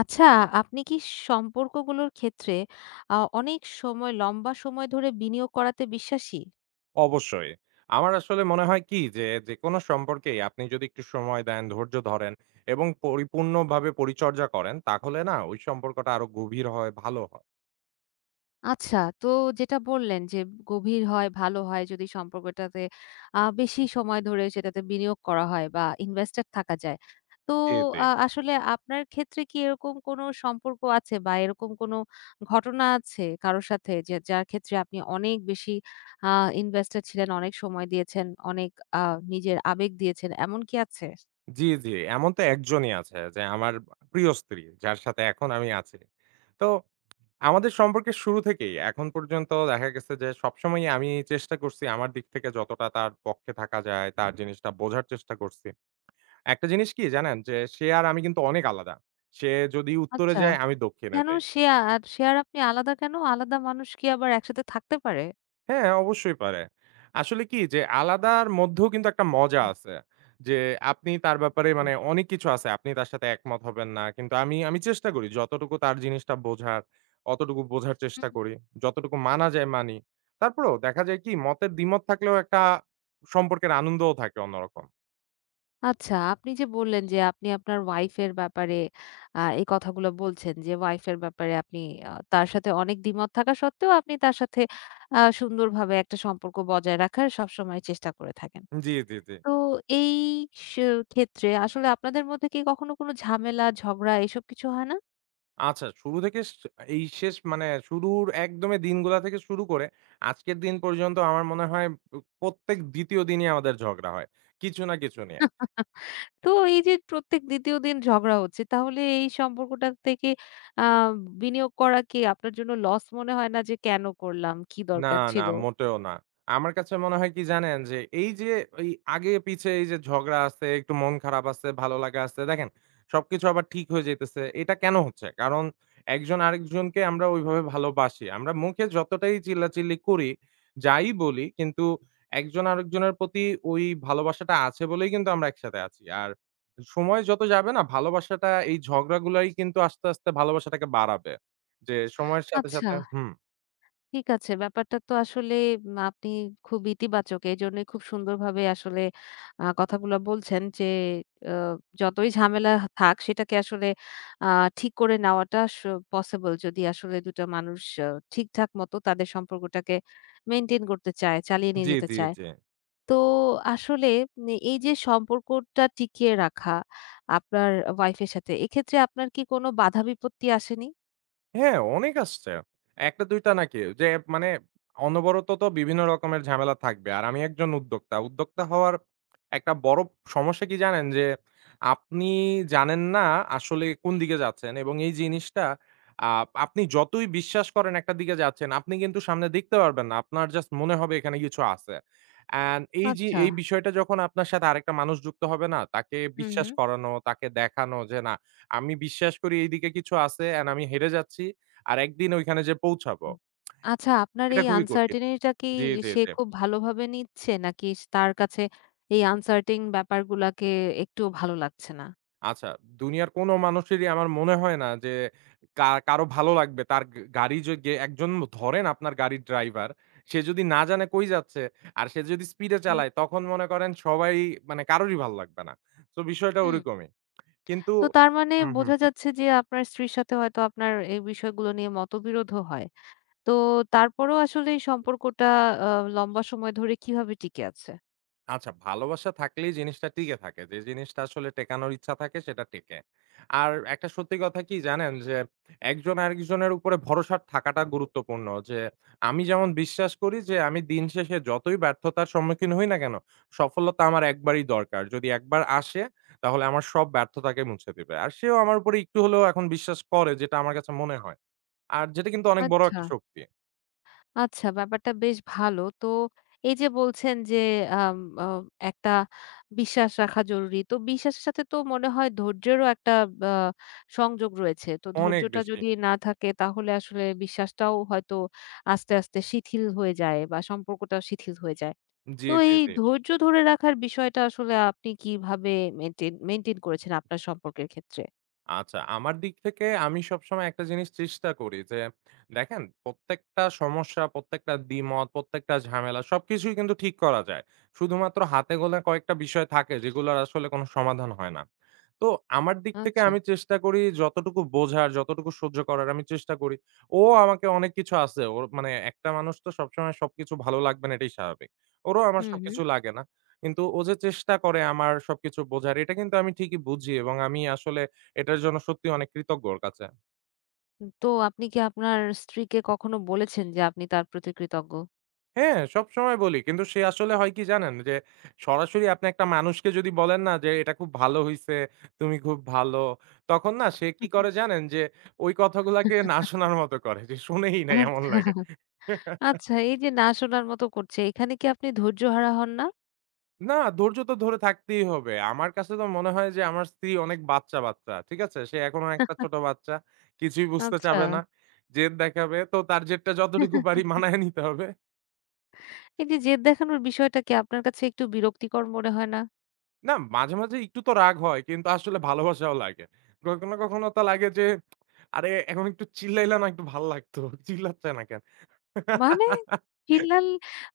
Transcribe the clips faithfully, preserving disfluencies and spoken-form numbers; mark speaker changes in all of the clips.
Speaker 1: আচ্ছা, আপনি কি সম্পর্কগুলোর ক্ষেত্রে আ অনেক সময় লম্বা সময় ধরে বিনিয়োগ করাতে বিশ্বাসী?
Speaker 2: অবশ্যই। আমার আসলে মনে হয় কি যে, যেকোনো সম্পর্কেই আপনি যদি একটু সময় দেন, ধৈর্য ধরেন এবং পরিপূর্ণভাবে পরিচর্যা করেন, তাহলে না ওই সম্পর্কটা আরো গভীর হয়, ভালো হয়।
Speaker 1: আচ্ছা, তো যেটা বললেন যে গভীর হয়, ভালো হয় যদি সম্পর্কটাতে আ বেশি সময় ধরে সেটাতে বিনিয়োগ করা হয় বা ইনভেস্টেড থাকা যায়। তো
Speaker 2: জি, জি।
Speaker 1: আ আসলে আপনার ক্ষেত্রে কি এরকম কোনো সম্পর্ক আছে বা এরকম কোনো ঘটনা আছে কারো সাথে যে যার ক্ষেত্রে আপনি অনেক বেশি আ ইনভেস্টেড ছিলেন, অনেক সময় দিয়েছেন, অনেক আ নিজের আবেগ দিয়েছেন এমন কি আছে?
Speaker 2: জি, জি। এমন তো একজনই আছে যে আমার প্রিয় স্ত্রী, যার সাথে এখন আমি আছি। তো আমাদের সম্পর্কের শুরু থেকেই এখন পর্যন্ত দেখা গেছে যে সবসময়ই আমি চেষ্টা করছি আমার দিক থেকে যতটা তার পক্ষে থাকা যায়, তার জিনিসটা বোঝার চেষ্টা করছি। একটা জিনিস কি জানেন? যে সে আর আমি কিন্তু অনেক আলাদা। সে যদি উত্তরে
Speaker 1: আচ্ছা।
Speaker 2: যায়, আমি দক্ষিণে
Speaker 1: কেন
Speaker 2: যাই।
Speaker 1: শেয়ার? শেয়ার আপনি আলাদা কেন? আলাদা মানুষ কি আবার একসাথে থাকতে পারে?
Speaker 2: হ্যাঁ, অবশ্যই পারে। আসলে কি যে আলাদার মধ্যেও কিন্তু একটা মজা
Speaker 1: হুম।
Speaker 2: আছে। যে আপনি তার ব্যাপারে
Speaker 1: হুম।
Speaker 2: মানে অনেক কিছু আছে। আপনি তার সাথে একমত হবেন না। কিন্তু আমি আমি চেষ্টা করি যতটুকু তার জিনিসটা বোঝার, অতটুকু বোঝার চেষ্টা
Speaker 1: হুম।
Speaker 2: করি। যতটুকু মানা যায় মানি। তারপরেও দেখা যায় কি মতের দ্বিমত থাকলেও একটা সম্পর্কের আনন্দও থাকে অন্যরকম।
Speaker 1: আচ্ছা, আপনি যে বললেন যে আপনি আপনার ওয়াইফ এর ব্যাপারে আ এই কথাগুলো বলছেন যে ওয়াইফ এর ব্যাপারে আপনি আ তার সাথে অনেক দ্বিমত থাকা সত্ত্বেও আপনি তার সাথে আ সুন্দরভাবে একটা সম্পর্ক বজায় রাখার সবসময় চেষ্টা করে থাকেন।
Speaker 2: জি, জি, জি।
Speaker 1: তো এই স ক্ষেত্রে আসলে আপনাদের মধ্যে কি কখনো কোনো ঝামেলা, ঝগড়া এসব কিছু হয় না?
Speaker 2: আচ্ছা শুরু থেকে স এই শেষ মানে শুরুর একদমই দিনগুলা থেকে শুরু করে আজকের দিন পর্যন্ত আমার মনে হয় প প্রত্যেক দ্বিতীয় দিনই আমাদের ঝগড়া হয়। কিছু না কিছু নিয়ে।
Speaker 1: তো এই যে প্রত্যেক দ্বিতীয় দিন ঝগড়া হচ্ছে, তাহলে এই সম্পর্কটা থেকে আ বিনিয়োগ করা কি আপনার জন্য লস মনে হয় না যে কেন করলাম? কি
Speaker 2: না,
Speaker 1: দরকার
Speaker 2: না,
Speaker 1: ছিল?
Speaker 2: মোটেও না। আমার কাছে মনে হয় কি জানেন? যে এই যে এই আগে পিছে এই যে ঝগড়া আছে, একটু মন খারাপ আছে, ভালো লাগা আছে। দেখেন সবকিছু আবার ঠিক হয়ে যাইতেছে। এটা কেন হচ্ছে? কারণ একজন আরেকজনকে আমরা ওইভাবে ভালোবাসি। আমরা মুখে যতটাই চিল্লাচিল্লি করি, যাই বলি কিন্তু একজন আরেকজনের প্রতি ওই ভালোবাসাটা আছে বলেই কিন্তু আমরা একসাথে আছি। আর সময় যত যাবে না ভালোবাসাটা এই ঝগড়াগুলাই কিন্তু আস্তে, আস্তে ভালোবাসাটাকে বাড়াবে। যে সময়ের সাথে,
Speaker 1: আচ্ছা,
Speaker 2: সাথে হুম।
Speaker 1: ঠিক আছে। ব্যাপারটা তো আসলে উম আপনি খুব ইতিবাচক। এজন্যই খুব সুন্দরভাবে আসলে আ কথাগুলা বলছেন যে আ যতই ঝামেলা থাক সেটাকে আসলে আ ঠিক করে নেওয়াটা স পসিবল যদি আসলে দুটি টা মানুষ আ ঠিকঠাক মতো তাদের সম্পর্কটাকে মেইনটেইন করতে চায়, চালিয়ে নিয়ে
Speaker 2: জি,
Speaker 1: যেতে
Speaker 2: জি,
Speaker 1: চায়।
Speaker 2: জি।
Speaker 1: তো আসলে উম এই যে সম্পর্কটা টিকিয়ে রাখা আপনার ওয়াইফের সাথে, এক্ষেত্রে আপনার কি কোনো বাধা বিপত্তি আসেনি?
Speaker 2: হ্যাঁ, অনেক আসছে। এক টা দুই টা নাকি যে মানে অনবরত তো বিভিন্ন রকমের ঝামেলা থাকবে। আর আমি একজন উদ্যোক্তা। উদ্যোক্তা হওয়ার একটা বড় সমস্যা কি জানেন? যে আপনি জানেন না আসলে কোন দিকে যাচ্ছেন এবং এই জিনিসটা আ আপনি যতই বিশ্বাস করেন একটা দিকে যাচ্ছেন, আপনি কিন্তু সামনে দেখতে পারবেন না। আপনার জাস্ট মনে হবে এখানে কিছু আছে। অ্যান্ড এই যে
Speaker 1: আচ্ছা।
Speaker 2: এই বিষয়টা যখন আপনার সাথে আরেকটা মানুষ যুক্ত হবে না, তাকে
Speaker 1: হুম,
Speaker 2: বিশ্বাস
Speaker 1: হুম।
Speaker 2: করানো, তাকে দেখানো যে না আমি বিশ্বাস করি এইদিকে কিছু আছে অ্যান্ড আমি হেরে যাচ্ছি। আর একদিন ওইখানে যেয়ে পৌঁছাবো।
Speaker 1: হুম। আচ্ছা আপনার
Speaker 2: এটা
Speaker 1: এই
Speaker 2: খুবই কঠিন।
Speaker 1: uncertainty টা কি
Speaker 2: জি, জি,
Speaker 1: সে
Speaker 2: জি।
Speaker 1: খুব ভালোভাবে নিচ্ছে? নাকি স তার কাছে এই uncertain ব্যাপারগুলাকে একটুও ভালো লাগছে না?
Speaker 2: আচ্ছা, দুনিয়ার কোনো মানুষেরই আমার মনে হয় না যে কা কারো ভালো লাগবে। তার গা গাড়ি য গে একজন ধরেন আপনার গাড়ির ড্রাইভার, সে যদি না জানে কই যাচ্ছে আর সে যদি স্পিডে
Speaker 1: হুম,
Speaker 2: চালায় তখন মনে করেন সবাই মানে কারোরই ভাল লাগবে না। তো বিষয়টা
Speaker 1: হুম।
Speaker 2: ওরকমই। কিন্তু
Speaker 1: তো তার মানে
Speaker 2: হুম, হুম,
Speaker 1: বোঝা
Speaker 2: হুম।
Speaker 1: যাচ্ছে যে আপনার স্ত্রীর সাথে হয়তো আপনার এই বিষয়গুলো নিয়ে মতবিরোধও হয়। তো তারপরেও আসলে এই সম্পর্কটা আ লম্বা সময় ধরে কিভাবে টিকে আছে?
Speaker 2: আচ্ছা, ভালোবাসা থাকলেই জিনিসটা টিকে থাকে। যে জিনিসটা আসলে টেকানোর ইচ্ছা থাকে সেটা টেকে। আর একটা সত্যি কথা কি জানেন? যে একজন আরেকজনের উপরে ভরসা থাকাটা গুরুত্বপূর্ণ। যে আমি যেমন বিশ্বাস করি যে আমি দিন শেষে যতই ব্যর্থতার সম্মুখীন হই না কেন, সফলতা আমার একবারই দরকার। যদি একবার আসে তাহলে আমার সব ব্যর্থতাকে মুছে দিবে। আর সেও আমার উপরে একটু হলেও এখন বিশ্বাস করে যেটা আমার কাছে মনে হয়। আর যেটা কিন্তু অনেক বড়
Speaker 1: আচ্ছা,
Speaker 2: একটা শক্তি।
Speaker 1: আচ্ছা ব্যাপারটা বেশ ভালো। তো এই যে বলছেন যে আম আ একটা বিশ্বাস রাখা জরুরি। তো বিশ্বাসের সাথে তো মনে হয় ধৈর্যেরও একটা আ সংযোগ রয়েছে। তো
Speaker 2: অনেক
Speaker 1: ধৈর্যটা
Speaker 2: বেশি।
Speaker 1: যদি না থাকে তাহলে আসলে বিশ্বাসটাও হয়তো আস্তে, আস্তে শিথিল হয়ে যায় বা সম্পর্কটা শিথিল হয়ে যায়।
Speaker 2: জি,
Speaker 1: তো
Speaker 2: জি,
Speaker 1: এই
Speaker 2: জি।
Speaker 1: ধৈর্য ধরে রাখার বিষয়টা আসলে আপনি কিভাবে মেইনটেইন মেইনটেইন করেছেন আপনার সম্পর্কের ক্ষেত্রে?
Speaker 2: আচ্ছা, আমার দিক থেকে আমি সবসময় একটা জিনিস চেষ্টা করি যে, দেখেন প্রত্যেকটা সমস্যা, প্রত্যেকটা দ্বিমত, প্রত্যেকটা ঝামেলা সবকিছুই কিন্তু ঠিক করা যায়। শুধুমাত্র হাতে গোনা কয়েকটা বিষয় থাকে যেগুলোর আসলে কোনো সমাধান হয় না। তো আমার দিক থেকে
Speaker 1: আচ্ছা।
Speaker 2: আমি চেষ্টা করি যতটুকু বোঝার, যতটুকু সহ্য করার আমি চেষ্টা করি। ও আমাকে অনেক কিছু আছে। ওর মানে একটা মানুষ তো সবসময় সবকিছু ভালো লাগবে না এটাই স্বাভাবিক। ওরও আমার
Speaker 1: হুম, হুম।
Speaker 2: সবকিছু লাগে না। কিন্তু ও যে চেষ্টা করে আমার সবকিছু বোঝার এটা কিন্তু আমি ঠিকই বুঝি এবং আমি আসলে এটার জন্য সত্যি অনেক কৃতজ্ঞ ওর কাছে।
Speaker 1: তো আপনি কি আপনার স্ত্রীকে কখনো বলেছেন যে আপনি তার প্রতি কৃতজ্ঞ?
Speaker 2: হ্যাঁ, সবসময় বলি। কিন্তু সে আসলে হয় কি জানেন? যে সরাসরি আপনি একটা মানুষকে যদি বলেন না যে, "এটা খুব ভালো হইছে, তুমি খুব ভালো।" তখন না সে কি করে জানেন? যে ওই কথাগুলাকে না শোনার মতো করে যে শোনেই নাই এমন
Speaker 1: আচ্ছা,
Speaker 2: লাগে।
Speaker 1: আচ্ছা এই যে না শোনার মতো করছে, এখানে কি আপনি ধৈর্যহারা হন না?
Speaker 2: না, ধৈর্য তো ধরে থাকতেই হবে। আমার কাছে তো মনে হয় যে আমার স্ত্রী অনেক বাচ্চা, বাচ্চা। ঠিক আছে? সে এখনো একটা ছোট বাচ্চা। কিছুই বুঝতে
Speaker 1: আচ্ছা।
Speaker 2: চাবে না। জেদ দেখাবে। তো তার জেদটা যতটুকু পারি মানায় নিতে হবে।
Speaker 1: এই যে জেদ দেখানোর বিষয়টা কি আপনার কাছে একটু বিরক্তিকর মনে হয় না?
Speaker 2: না মাঝে, মাঝে একটু তো রাগ হয়। কিন্তু আসলে ভালোবাসাও লাগে। কখনো, কখনো তো লাগে যে, "আরে এখন একটু চিল্লাইলে না একটু ভাল লাগতো। চিল্লাচ্ছে না কেন?"
Speaker 1: মানে চিল্লাল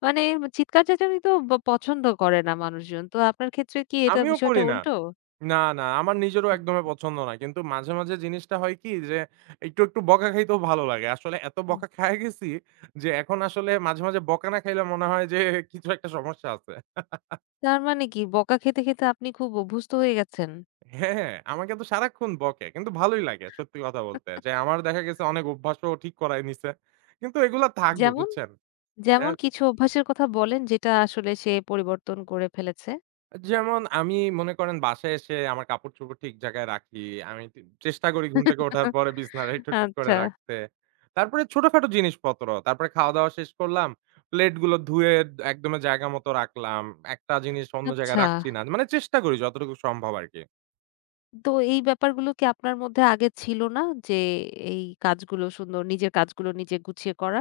Speaker 1: মানে চিৎকার চেঁচামেচি তো ব পছন্দ করে না মানুষজন। তো আপনার ক্ষেত্রে কি এটা
Speaker 2: আমিও করি
Speaker 1: বিষয়টা
Speaker 2: না।
Speaker 1: উল্টো?
Speaker 2: না, না আমার নিজেরও একদমই পছন্দ না। কিন্তু মাঝে, মাঝে জিনিসটা হয় কি যে, একটু, একটু বকা খাইতেও ভালো লাগে। আসলে এত
Speaker 1: হুম।
Speaker 2: বকা খায়া গেছি যে, এখন আসলে মাঝে, মাঝে বকা না খাইলে মনে হয় যে কিছু একটা সমস্যা আছে।
Speaker 1: তার মানে কি বকা খেতে, খেতে আপনি খুব অভ্যস্ত হয়ে গেছেন?
Speaker 2: হ্যাঁ, হ্যাঁ, আমাকে তো সারাক্ষণ বকে। কিন্তু ভালোই লাগে সত্যি কথা বলতে। যে আমার দেখা গেছে অনেক অভ্যাসও ঠিক করায় নিছে। কিন্তু এগুলা থাকবে
Speaker 1: যেমন?
Speaker 2: বুঝছেন? অ্যা
Speaker 1: যেমন কিছু অভ্যাসের কথা বলেন যেটা আসলে সে পরিবর্তন করে ফেলেছে?
Speaker 2: যেমন আমি মনে করেন বাসায় এসে আমার কাপড়-চোপড় ঠিক জায়গায় রাখি। আমি তি চেষ্টা করি ঘুম থেকে ওঠার পরে বিছানাটা একটু ঠিক করে
Speaker 1: আচ্ছা,
Speaker 2: রাখতে। তারপরে ছোটখাটো জিনিসপত্র। তারপরে খাওয়া-দাওয়া শেষ করলাম। প্লেটগুলো ধুয়ে একদমে জায়গা মতো রাখলাম। একটা জিনিস অন্য জায়গায়
Speaker 1: আচ্ছা।
Speaker 2: রাখছি না। মানে চেষ্টা করি যতটুকু সম্ভব আরকি।
Speaker 1: তো এই ব্যাপারগুলো কি আপনার মধ্যে আগে ছিল না? যে এই কাজগুলো সুন্দর নিজের কাজগুলো নিজে গুছিয়ে করা?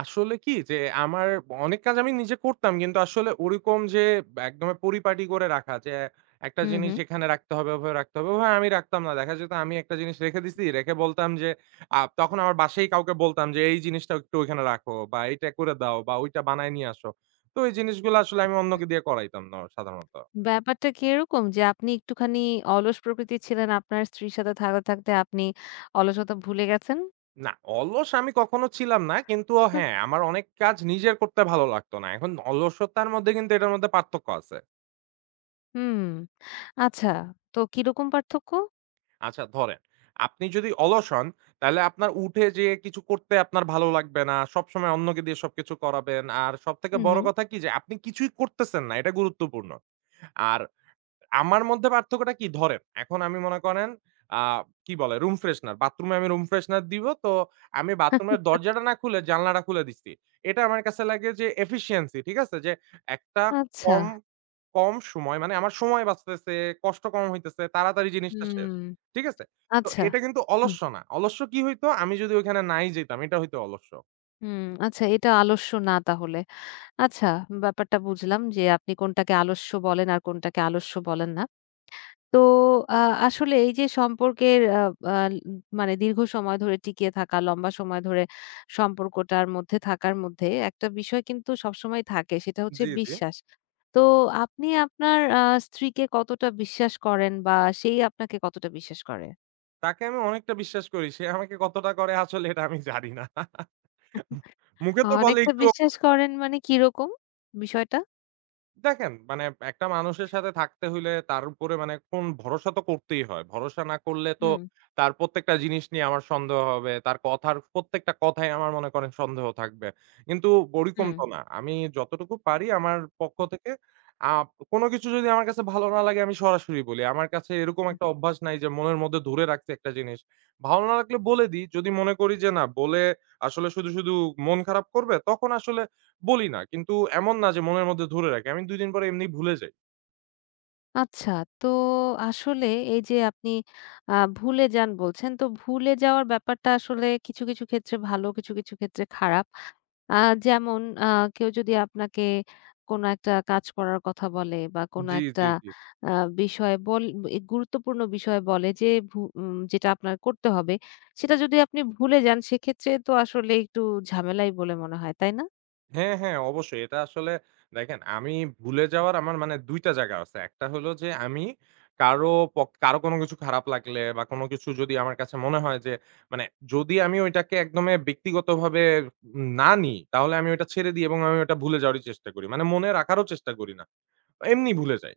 Speaker 2: আসলে কি যে আমার অনেক কাজ আমি নিজে করতাম কিন্তু আসলে ওরকম যে একদমে পরিপাটি করে রাখা যে একটা
Speaker 1: হুম,
Speaker 2: জিনিস
Speaker 1: হুম।
Speaker 2: এখানে রাখতে হবে ওভাবে রাখতে হবে ওভাবে আমি রাখতাম না দেখা যেত আমি একটা জিনিস রেখে দিছি রেখে বলতাম যে আহ, তখন আমার বাসায় কাউকে বলতাম যে এই জিনিসটা একটু ওইখানে রাখো বা এইটা করে দাও বা ওইটা বানায় নিয়ে আসো তো এই জিনিসগুলো আসলে আমি অন্যকে দিয়ে করাইতাম না সাধারণত
Speaker 1: ব্যাপারটা কি এরকম যে আপনি একটুখানি অলস প্রকৃতির ছিলেন, আপনার স্ত্রীর সাথে থাকতে, থাকতে আপনি অলসতা ভুলে গেছেন?
Speaker 2: না অলস আমি কখনো ছিলাম না কিন্তু হ্যাঁ আমার অনেক কাজ নিজের করতে ভালো লাগতো না এখন অলসতার মধ্যে কিন্তু এটার মধ্যে পার্থক্য আছে
Speaker 1: হুম, আচ্ছা। তো কিরকম পার্থক্য?
Speaker 2: আচ্ছা ধরেন, আপনি যদি অলস হন, তাহলে আপনার উঠে যেয়ে কিছু করতে আপনার ভালো লাগবে না। সবসময় অন্যকে দিয়ে সবকিছু করাবেন। আর সবথেকে
Speaker 1: হুম,
Speaker 2: বড়
Speaker 1: হুম।
Speaker 2: কথা কি যে আপনি কিছুই করতেছেন না, এটা গুরুত্বপূর্ণ। আর আমার মধ্যে পার্থক্যটা কি ধরেন, এখন আমি মনে করেন আ কি বলে রুম ফ্রেশনার। বাথরুমে আমি রুম ফ্রেশনার দিব তো আমি বাথরুমের দরজাটা না খুলে জানলাটা খুলে দিচ্ছি। এটা আমার কাছে লাগে যে এফিশিয়েন্সি ঠিক আছে? যে একটা
Speaker 1: আচ্ছা,
Speaker 2: কম, কম সময় মানে আমার সময় বাঁচতেছে, কষ্ট কম হইতেছে, তাড়াতাড়ি জিনিসটা শেষ।
Speaker 1: হুম,
Speaker 2: ঠিক আছে? তো
Speaker 1: আচ্ছা।
Speaker 2: এটা কিন্তু অলস্য না। অলস্য কি হইতো? আমি যদি ওইখানে নাই যেতাম এটা হইতো অলস্য।
Speaker 1: হুম, আচ্ছা এটা আলস্য না তাহলে। আচ্ছা ব্যাপারটা বুঝলাম যে আপনি কোনটাকে আলস্য বলেন আর কোনটাকে আলস্য বলেন না। তো আ আসলে এই যে সম্পর্কের আ আ মানে দীর্ঘ সময় ধরে টিকিয়ে থাকা, লম্বা সময় ধরে সম্পর্কটার মধ্যে থাকার মধ্যে একটা বিষয় কিন্তু সবসময় থাকে সেটা হচ্ছে
Speaker 2: জি, জি।
Speaker 1: বিশ্বাস। তো আপনি আপনার আ স্ত্রীকে কতটা বিশ্বাস করেন বা সেই আপনাকে কতটা বিশ্বাস করে?
Speaker 2: তাকে আমি অনেকটা বিশ্বাস করি। সে আমাকে কতটা করে আসলে এটা আমি জানি না। মুখে তো বলে
Speaker 1: অনেকটা
Speaker 2: একটুও
Speaker 1: বিশ্বাস
Speaker 2: করে না।
Speaker 1: করেন মানে কিরকম বিষয়টা?
Speaker 2: দেখেন মানে একটা মানুষের সাথে থাকতে হইলে তার উপরে মানে কোন ভরসা তো করতেই হয়। ভরসা না করলে তো
Speaker 1: হুম,
Speaker 2: তার প্রত্যেকটা জিনিস নিয়ে আমার সন্দেহ হবে। তার কথার প্রত্যেকটা কথায় আমার মনে করেন সন্দেহ থাকবে। কিন্তু ওরকম
Speaker 1: হুম।
Speaker 2: তো না। আমি যতটুকু পারি আমার পক্ষ থেকে আ কোন কিছু যদি আমার কাছে ভালো না লাগে আমি সরাসরি বলি। আমার কাছে এরকম একটা অভ্যাস নাই যে মনের মধ্যে ধরে রাখছি একটা জিনিস। ভালো না লাগলে বলে দিই। যদি মনে করি যে না বলে আসলে শুধু, শুধু মন খারাপ করবে তখন আসলে বলি না। কিন্তু এমন না যে মনের মধ্যে ধরে রাখি। আমি দুই দিন পরে এমনি ভুলে যাই।
Speaker 1: আচ্ছা, তো আসলে এই যে আপনি আ ভুলে যান বলছেন, তো ভুলে যাওয়ার ব্যাপারটা আসলে কিছু, কিছু ক্ষেত্রে ভালো, কিছু, কিছু ক্ষেত্রে খারাপ। আ যেমন আ কেউ যদি আপনাকে কোনো একটা কাজ করার কথা বলে বা কোনো
Speaker 2: জি,
Speaker 1: একটা
Speaker 2: জি, জি।
Speaker 1: আ বিষয় বল এ গুরুত্বপূর্ণ বিষয় বলে যে ভু উম যেটা আপনার করতে হবে, সেটা যদি আপনি ভুলে যান সেক্ষেত্রে তো আসলে একটু ঝামেলাই বলে মনে হয়, তাই না?
Speaker 2: হ্যাঁ, হ্যাঁ অবশ্যই। এটা আসলে দেখেন আমি ভুলে যাওয়ার আমার মানে দুই টা জায়গা আছে। একটা হলো যে আমি কারো পক কারো কোনো কিছু খারাপ লাগলে বা কোনো কিছু যদি আমার কাছে মনে হয় যে মানে যদি আমি ওইটাকে একদমে ব্যক্তিগতভাবে না নিই, তাহলে আমি ওইটা ছেড়ে দিই এবং আমি ওটা ভুলে যাওয়ারই চেষ্টা করি। মানে মনে রাখারও চেষ্টা করি না। এমনি ভুলে যাই।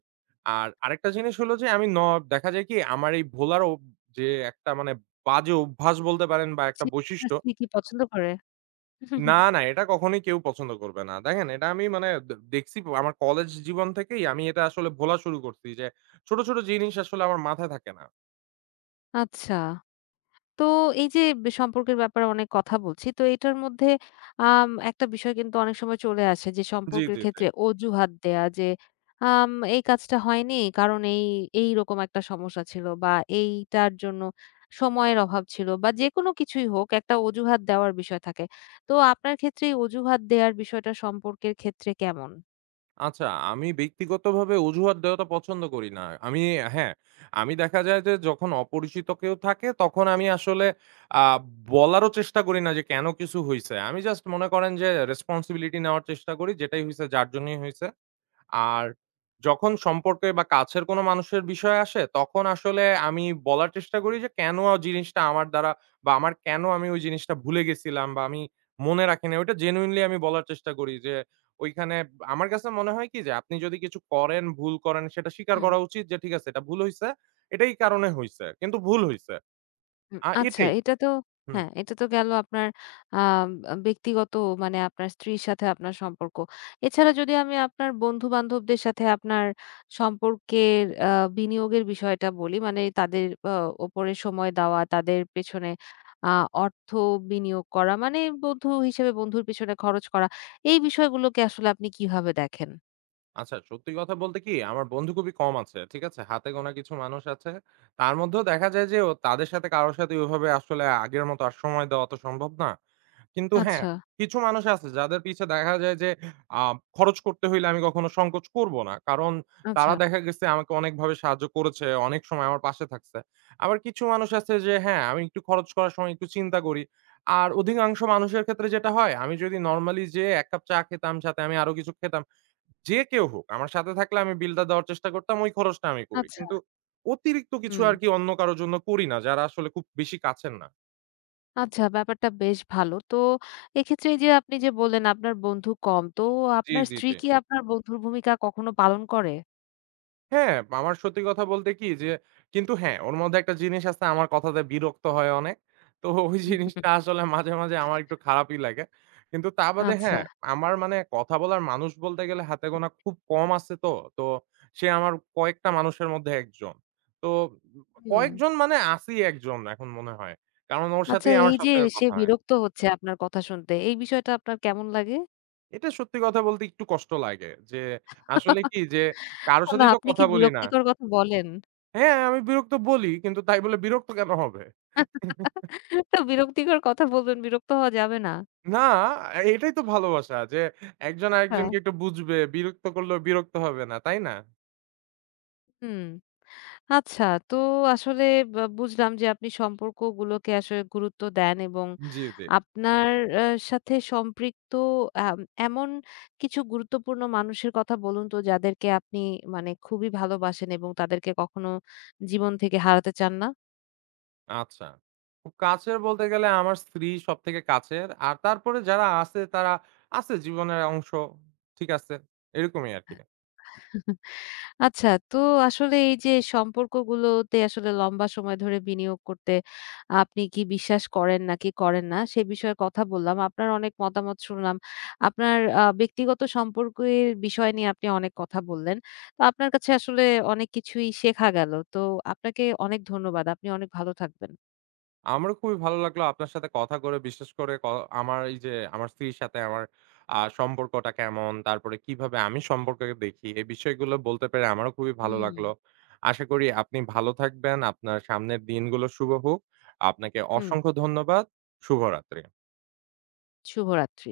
Speaker 2: আর আরেকটা জিনিস হলো যে আমি ন দেখা যায় কি আমার এই ভোলার অভ যে একটা মানে বাজে অভ্যাস বলতে পারেন বা একটা
Speaker 1: জি, আপনার
Speaker 2: বৈশিষ্ট্য,
Speaker 1: স্ত্রী কি পছন্দ করে?
Speaker 2: না, না এটা কখনোই কেউ পছন্দ করবে না। দেখেন এটা আমি মানে দে দেখছি আমার কলেজ জীবন থেকেই আমি এটা আসলে ভোলা শুরু করছি যে ছোট, ছোট জিনিস আসলে আমার মাথায় থাকে না।
Speaker 1: আচ্ছা। তো এই যে বে সম্পর্কের ব্যাপারে অনেক কথা বলছি। তো এটার মধ্যে আম একটা বিষয় কিন্তু অনেক সময় চলে আসে যে
Speaker 2: জি,
Speaker 1: সম্পর্কের
Speaker 2: জি, জি।
Speaker 1: ক্ষেত্রে অজুহাত দেয়া যে, আম "এই কাজটা হয়নি কারণ এই, এইরকম একটা সমস্যা ছিল বা এইটার জন্য সময়ের অভাব ছিল" বা যেকোনো কিছুই হোক একটা অজুহাত দেওয়ার বিষয় থাকে। তো আপনার ক্ষেত্রে এই অজুহাত দেয়ার বিষয়টা সম্পর্কের ক্ষেত্রে কেমন?
Speaker 2: আচ্ছা, আমি ব্যক্তিগতভাবে অজুহাত দেওয়াটা পছন্দ করি না। আমি হ্যাঁ, আমি দেখা যায় যে যখন অপরিচিত কেউ থাকে তখন আমি আসলে আ বলারও চেষ্টা করি না যে কেন কিছু হইছে। আমি জাস্ট মনে করেন যে রেসপনসিবিলিটি নেওয়ার চেষ্টা করি যেটাই হইছে যার জন্যই হইছে। আর যখন সম্পর্কে বা কাছের কোনো মানুষের বিষয় আসে, তখন আসলে আমি বলার চেষ্টা করি যে, কেন ওই জিনিসটা আমার দ্বারা বা আমার কেন আমি ওই জিনিসটা ভুলে গেছিলাম বা আমি মনে রাখি নাই। ওইটা genuinely আমি বলার চেষ্টা করি যে, ওইখানে আমার কাছে মনে হয় কি যে, আপনি যদি কিছু করেন, ভুল করেন, সেটা স্বীকার করা উচিত যে, ঠিক আছে এটা ভুল হইছে। এটাই কারণে হইছে। কিন্তু ভুল হইছে।
Speaker 1: হুম,
Speaker 2: আ
Speaker 1: আচ্ছা
Speaker 2: এটাই।
Speaker 1: এটা তো
Speaker 2: হুম।
Speaker 1: হ্যাঁ, এটা তো গেল আপনার আম আ ব্যক্তিগত মানে আপনার স্ত্রীর সাথে আপনার সম্পর্ক। এছাড়া যদি আমি আপনার বন্ধু-বান্ধবদের সাথে আপনার সম্পর্কের আ বিনিয়োগের বিষয়টা বলি, মানে তাদের আ উপরে সময় দেওয়া, তাদের পেছনে আ অর্থ বিনিয়োগ করা, মানে বন্ধু হিসেবে বন্ধুর পেছনে খরচ করা। এই বিষয়গুলোকে আসলে আপনি কিভাবে দেখেন?
Speaker 2: আচ্ছা, সত্যি কথা বলতে কি আমার বন্ধু খুবই কম আছে। ঠিক আছে? হাতে গোনা কিছু মানুষ আছে। তার মধ্যেও দেখা যায় যে ও তাদের সাথে কারো সাথে ওইভাবে আসলে আগের মতো আর সময় দেওয়া তো সম্ভব না। কিন্তু হ্যাঁ,
Speaker 1: আচ্ছা,
Speaker 2: কিছু মানুষ আছে যাদের পিছে দেখা যায় যে আ খরচ করতে হইলে আমি কখনো সংকোচ করব না। কারণ
Speaker 1: আচ্ছা,
Speaker 2: তারা দেখা গেছে আমাকে অনেকভাবে সাহায্য করেছে, অনেক সময় আমার পাশে থাকছে। আবার কিছু মানুষ আছে যে হ্যাঁ, আমি একটু খরচ করার সময় একটু চিন্তা করি। আর অধিকাংশ মানুষের ক্ষেত্রে যেটা হয় আমি যদি নরমালি যেয়ে এক কাপ চা খেতাম সাথে আমি আরো কিছু খেতাম। যে কেউ হোক আমার সাথে থাকলে আমি বিলটা দেওয়ার চেষ্টা করতাম। ওই খরচটা আমি করি।
Speaker 1: আচ্ছা।
Speaker 2: কিন্তু অতিরিক্ত কিছু
Speaker 1: হুম।
Speaker 2: আরকি অন্য কারো জন্য করি না যারা আসলে খুব বেশি কাছের না।
Speaker 1: আচ্ছা, ব্যাপারটা বেশ ভালো। তো এক্ষেত্রে এই যে আপনি যে বললেন আপনার বন্ধু কম, তো
Speaker 2: জি,
Speaker 1: আপনার
Speaker 2: জি,
Speaker 1: স্ত্রী
Speaker 2: জি।
Speaker 1: কি আপনার বন্ধুর ভূমিকা কখনো পালন করে?
Speaker 2: হ্যাঁ, আমার সত্যি কথা বলতে কি যে কিন্তু হ্যাঁ, ওর মধ্যে একটা জিনিস আছে আমার কথাতে বিরক্ত হয় অনেক। তো ওই জিনিসটা আসলে মাঝে, মাঝে আমার একটু খারাপই লাগে। কিন্তু তা বাদে
Speaker 1: আচ্ছা,
Speaker 2: হ্যাঁ, আমার মানে কথা বলার মানুষ বলতে গেলে হাতে গোনা খুব কম আছে তো। তো সে আমার কয়েকটা মানুষের মধ্যে একজন। তো
Speaker 1: হুম।
Speaker 2: কয়েকজন মানে আছেই একজন এখন মনে হয়। কারণ ওর
Speaker 1: আচ্ছা
Speaker 2: সাথেই আমার
Speaker 1: এই যে
Speaker 2: সবথেকে
Speaker 1: সে
Speaker 2: কথা হয়।
Speaker 1: বিরক্ত হচ্ছে আপনার কথা শুনতে, এই বিষয়টা আপনার কেমন লাগে?
Speaker 2: এটা সত্যি কথা বলতে একটু কষ্ট লাগে যে আসলে কি যে কারো
Speaker 1: না
Speaker 2: সাথেই তো
Speaker 1: আপনি
Speaker 2: কথা
Speaker 1: কি
Speaker 2: বলি না।
Speaker 1: বিরক্তিকর কথা বলেন?
Speaker 2: হ্যাঁ, আমি বিরক্ত বলি। কিন্তু তাই বলে বিরক্ত কেন হবে?
Speaker 1: তো বিরক্তিকর কথা বলবেন, বিরক্ত হওয়া যাবে না।
Speaker 2: না, এটাই তো ভালোবাসা যে একজন
Speaker 1: আচ্ছা,
Speaker 2: আরেকজনকে একটু বুঝবে, বিরক্ত করলেও বিরক্ত হবে না, তাই না?
Speaker 1: হুম। আচ্ছা, তো আসলে বা বুঝলাম যে আপনি সম্পর্কগুলোকে আসলে গুরুত্ব দেন এবং
Speaker 2: জি, জি।
Speaker 1: আপনার আ সাথে সম্পৃক্ত আম এমন কিছু গুরুত্বপূর্ণ মানুষের কথা বলুন তো যাদেরকে আপনি মানে খুবই ভালোবাসেন এবং তাদেরকে কখনো জীবন থেকে হারাতে চান না?
Speaker 2: আচ্ছা। খুব কাছের বলতে গেলে আমার স্ত্রী সবথেকে কাছের। আর তারপরে যারা আছে তারা আছে জীবনের অংশ। ঠিক আছে, এরকমই আরকি।
Speaker 1: আচ্ছা, তো আসলে এই যে সম্পর্কগুলোতে আসলে লম্বা সময় ধরে বিনিয়োগ করতে আপনি কি বিশ্বাস করেন নাকি করেন না, সে বিষয়ে কথা বললাম। আপনার অনেক মতামত শুনলাম। আপনার আ ব্যক্তিগত সম্পর্কের বিষয় নিয়ে আপনি অনেক কথা বললেন। তো আপনার কাছে আসলে অনেক কিছুই শেখা গেল। তো আপনাকে অনেক ধন্যবাদ। আপনি অনেক ভালো থাকবেন।
Speaker 2: আমারও খুবই ভালো লাগলো আপনার সাথে কথা করে। বিশেষ করে ক আমার এই যে আমার স্ত্রীর সাথে আমার আ সম্পর্কটা কেমন, তারপরে কিভাবে আমি সম্পর্ককে দেখি, এই বিষয়গুলো বলতে পেরে আমারও খুবই ভালো
Speaker 1: হুম।
Speaker 2: লাগলো। আশা করি আপনি ভালো থাকবেন। আপনার সামনের দিনগুলো শুভ হোক। আপনাকে
Speaker 1: হুম,
Speaker 2: অসংখ্য ধন্যবাদ। শুভরাত্রি।
Speaker 1: শুভরাত্রি।